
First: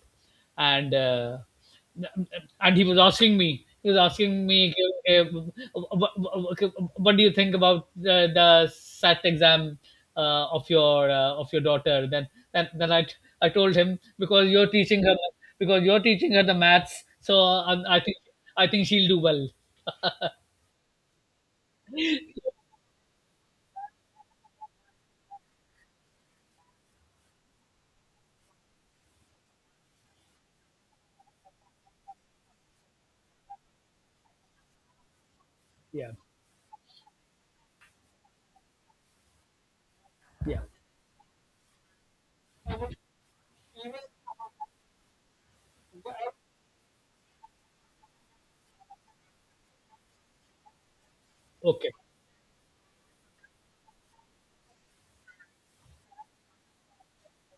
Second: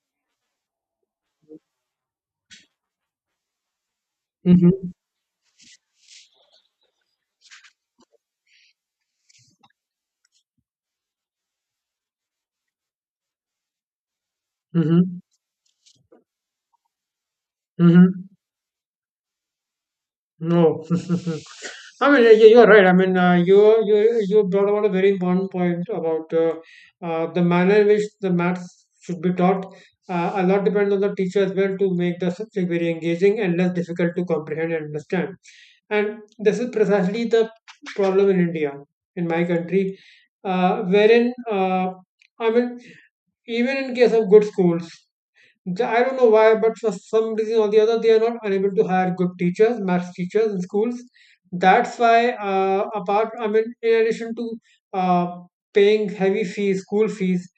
Speaker 2: And and he was asking me,
Speaker 1: Mhm.
Speaker 2: uh, what do you think about the SAT exam, of your daughter then? Then, I told him,
Speaker 1: Mhm.
Speaker 2: because you're teaching her the maths, so
Speaker 1: Mhm.
Speaker 2: I think she'll do well.
Speaker 1: No. [LAUGHS] I mean you're right. I mean you you brought about a very important point about the manner in which the maths should be taught. A lot depends on the teacher as well to make the subject very engaging and less difficult to comprehend and understand.
Speaker 2: Yeah,
Speaker 1: And this is precisely the problem in India, in my country,
Speaker 2: yeah.
Speaker 1: uh, wherein, uh, I mean, even in case of good schools, I don't know why, but for some reason or the other, they are not unable to hire good teachers, maths teachers in schools.
Speaker 2: Okay.
Speaker 1: That's why, I mean, in addition to uh, paying heavy fees, school fees,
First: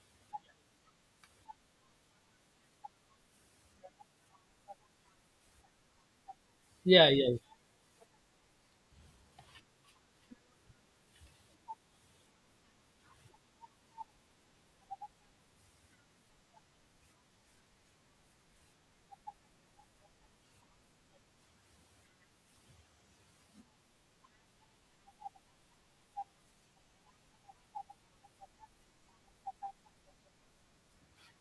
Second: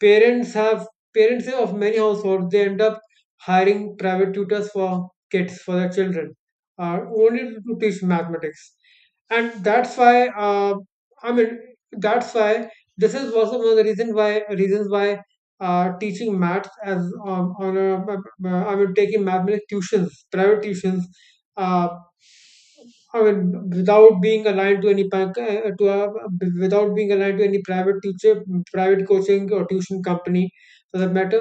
Speaker 1: parents have parents of many households, they end up hiring private tutors for kids, for their children, uh,
Speaker 2: Yeah, yeah,
Speaker 1: only to teach mathematics. And that's why I mean, that's why this is also one of the reason why reasons why teaching maths as, on a I mean, taking mathematics tuitions, private tuitions, uh, I mean, without being aligned to any without being aligned to any private teacher, private coaching or tuition company for that matter,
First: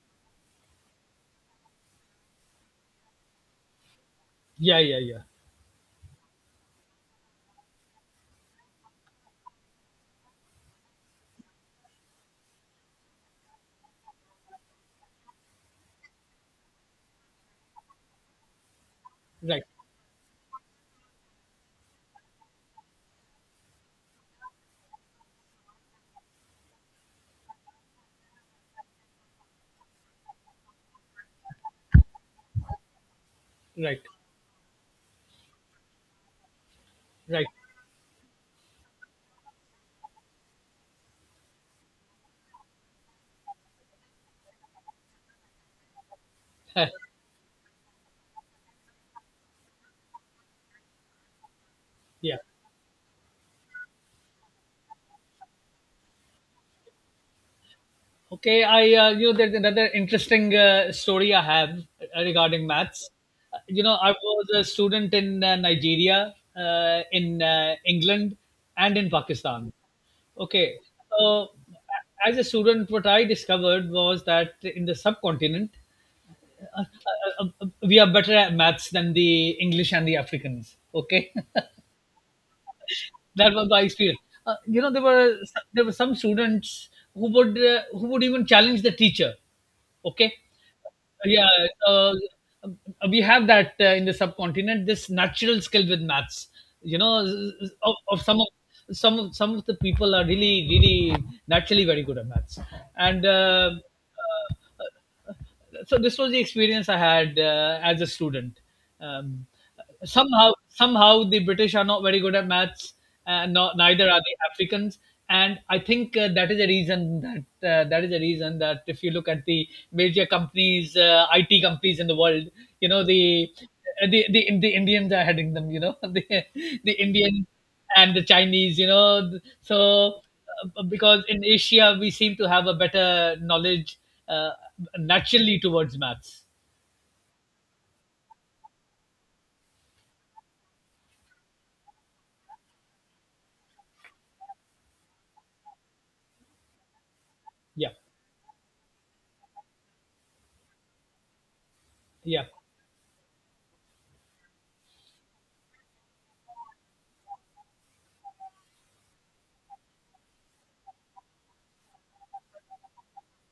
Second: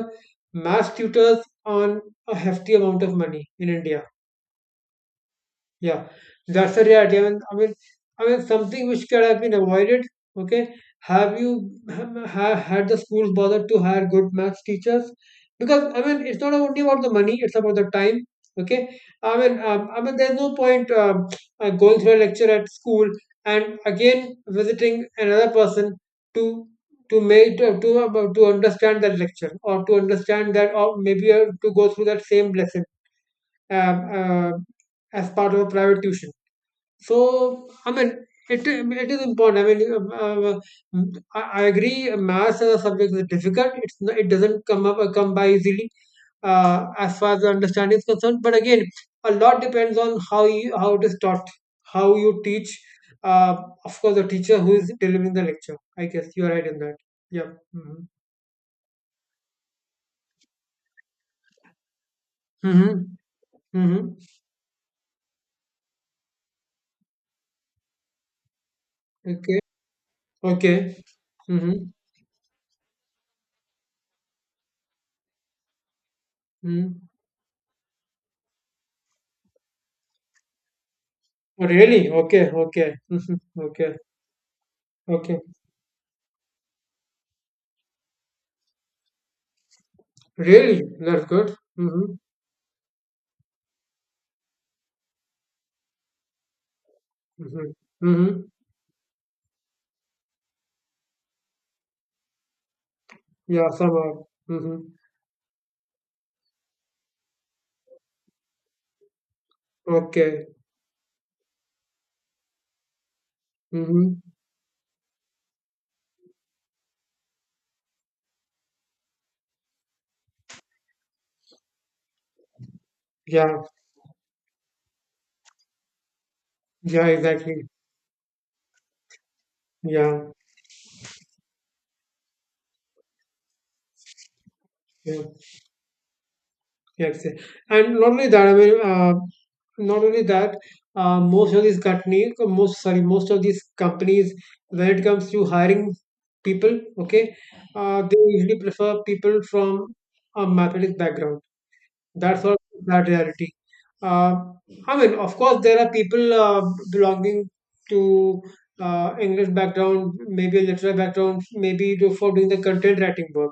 Speaker 1: maths tutors on a hefty amount of money in India.
Speaker 2: yeah, yeah, yeah.
Speaker 1: Yeah, that's the reality. I mean, something which could have been avoided. Okay, have you had the schools bothered to hire good maths teachers? Because I mean, it's not only about the money; it's about the time. Okay,
Speaker 2: Right,
Speaker 1: I mean, there's no point, going through a lecture at school and again visiting another person to to make to, about- to understand that lecture or to understand that, or maybe to go through that same lesson. Um,
Speaker 2: right,
Speaker 1: uh, as part of a private tuition.
Speaker 2: right.
Speaker 1: So, I mean, it is important. I mean, I agree. Maths as a subject is difficult. It doesn't come by easily
Speaker 2: [LAUGHS]
Speaker 1: as far as the understanding is concerned. But again, a lot depends on how it is taught, how
Speaker 2: Yeah.
Speaker 1: you teach. Uh, of course, the teacher who is delivering the lecture. I guess you are right in that. Yeah. Mm-hmm.
Speaker 2: Okay. There's another interesting story I have regarding
Speaker 1: Mm-hmm.
Speaker 2: maths.
Speaker 1: Mm-hmm.
Speaker 2: I was a student in Nigeria, in England, and in
Speaker 1: Okay.
Speaker 2: Pakistan. Okay.
Speaker 1: Okay.
Speaker 2: So,
Speaker 1: Mm-hmm.
Speaker 2: as a student, what I discovered was that in the subcontinent, uh,
Speaker 1: Mm-hmm.
Speaker 2: we are better at maths than the English and the Africans. Okay. [LAUGHS]
Speaker 1: Oh, really? Okay. Okay.
Speaker 2: That
Speaker 1: Mm-hmm.
Speaker 2: was the
Speaker 1: Okay.
Speaker 2: experience. There were
Speaker 1: Okay.
Speaker 2: some students who would, even challenge the teacher. Okay,
Speaker 1: Really? That's
Speaker 2: yeah,
Speaker 1: good.
Speaker 2: uh,
Speaker 1: Mm-hmm.
Speaker 2: we have that in the subcontinent. This natural skill with maths. You know,
Speaker 1: Mm-hmm.
Speaker 2: of
Speaker 1: Mm-hmm.
Speaker 2: some of some of some of the people are really, really naturally very good at maths. And.
Speaker 1: Yeah, some somehow.
Speaker 2: Uh,
Speaker 1: Mm-hmm.
Speaker 2: so this was the experience I had as a student. Um,
Speaker 1: Okay.
Speaker 2: Somehow, somehow the British are not very good at maths, and not, neither are
Speaker 1: Mm-hmm.
Speaker 2: the Africans. And I think that is a reason that if you look at the major companies, IT companies in the world, you know the
Speaker 1: Yeah.
Speaker 2: the Indians are heading them. [LAUGHS] The
Speaker 1: Yeah,
Speaker 2: Indians
Speaker 1: exactly.
Speaker 2: and the Chinese. So
Speaker 1: Yeah.
Speaker 2: because in Asia we seem to have a better knowledge, uh,
Speaker 1: Yeah.
Speaker 2: naturally, towards maths.
Speaker 1: Yeah. exa- And not only that, I mean, not only that, most of these companies, most, sorry, most of these companies, when it comes to hiring people, okay,
Speaker 2: Yeah,
Speaker 1: they usually prefer people from a mathematics background. That's
Speaker 2: yeah.
Speaker 1: all that reality. Uh, I mean, of course, there are people belonging to English background, maybe literary background, maybe to, for doing the content writing work,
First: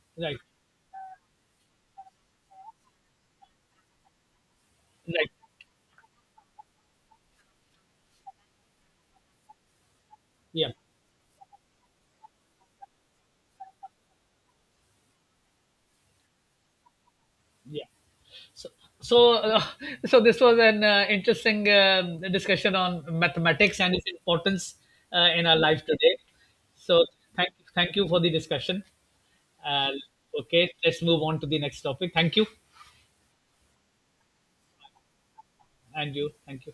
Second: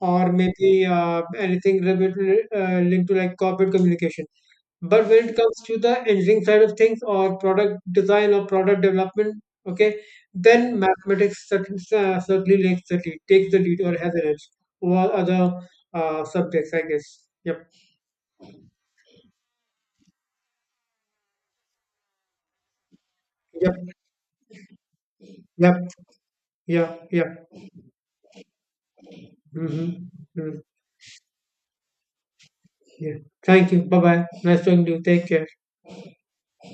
Speaker 1: or
Speaker 2: Right,
Speaker 1: maybe anything related, linked to, like, corporate communication. But when
Speaker 2: right.
Speaker 1: it comes to the engineering side of things, or product design or product development, okay,
Speaker 2: Yeah,
Speaker 1: then mathematics certainly takes the lead or has an edge over other subjects, I guess. Yep.
Speaker 2: yeah. So, so, uh, [LAUGHS] so this was an interesting, discussion on
Speaker 1: Yep.
Speaker 2: mathematics and its importance in our life
Speaker 1: Yep.
Speaker 2: today.
Speaker 1: Yeah.
Speaker 2: So,
Speaker 1: Yeah.
Speaker 2: thank thank you for the discussion. Uh,
Speaker 1: Mm-hmm. Mm-hmm.
Speaker 2: okay, let's move on to the next topic. Thank you,
Speaker 1: Yeah. Thank you. Bye bye. Nice talking to you. Take care.
Speaker 2: and you, thank you.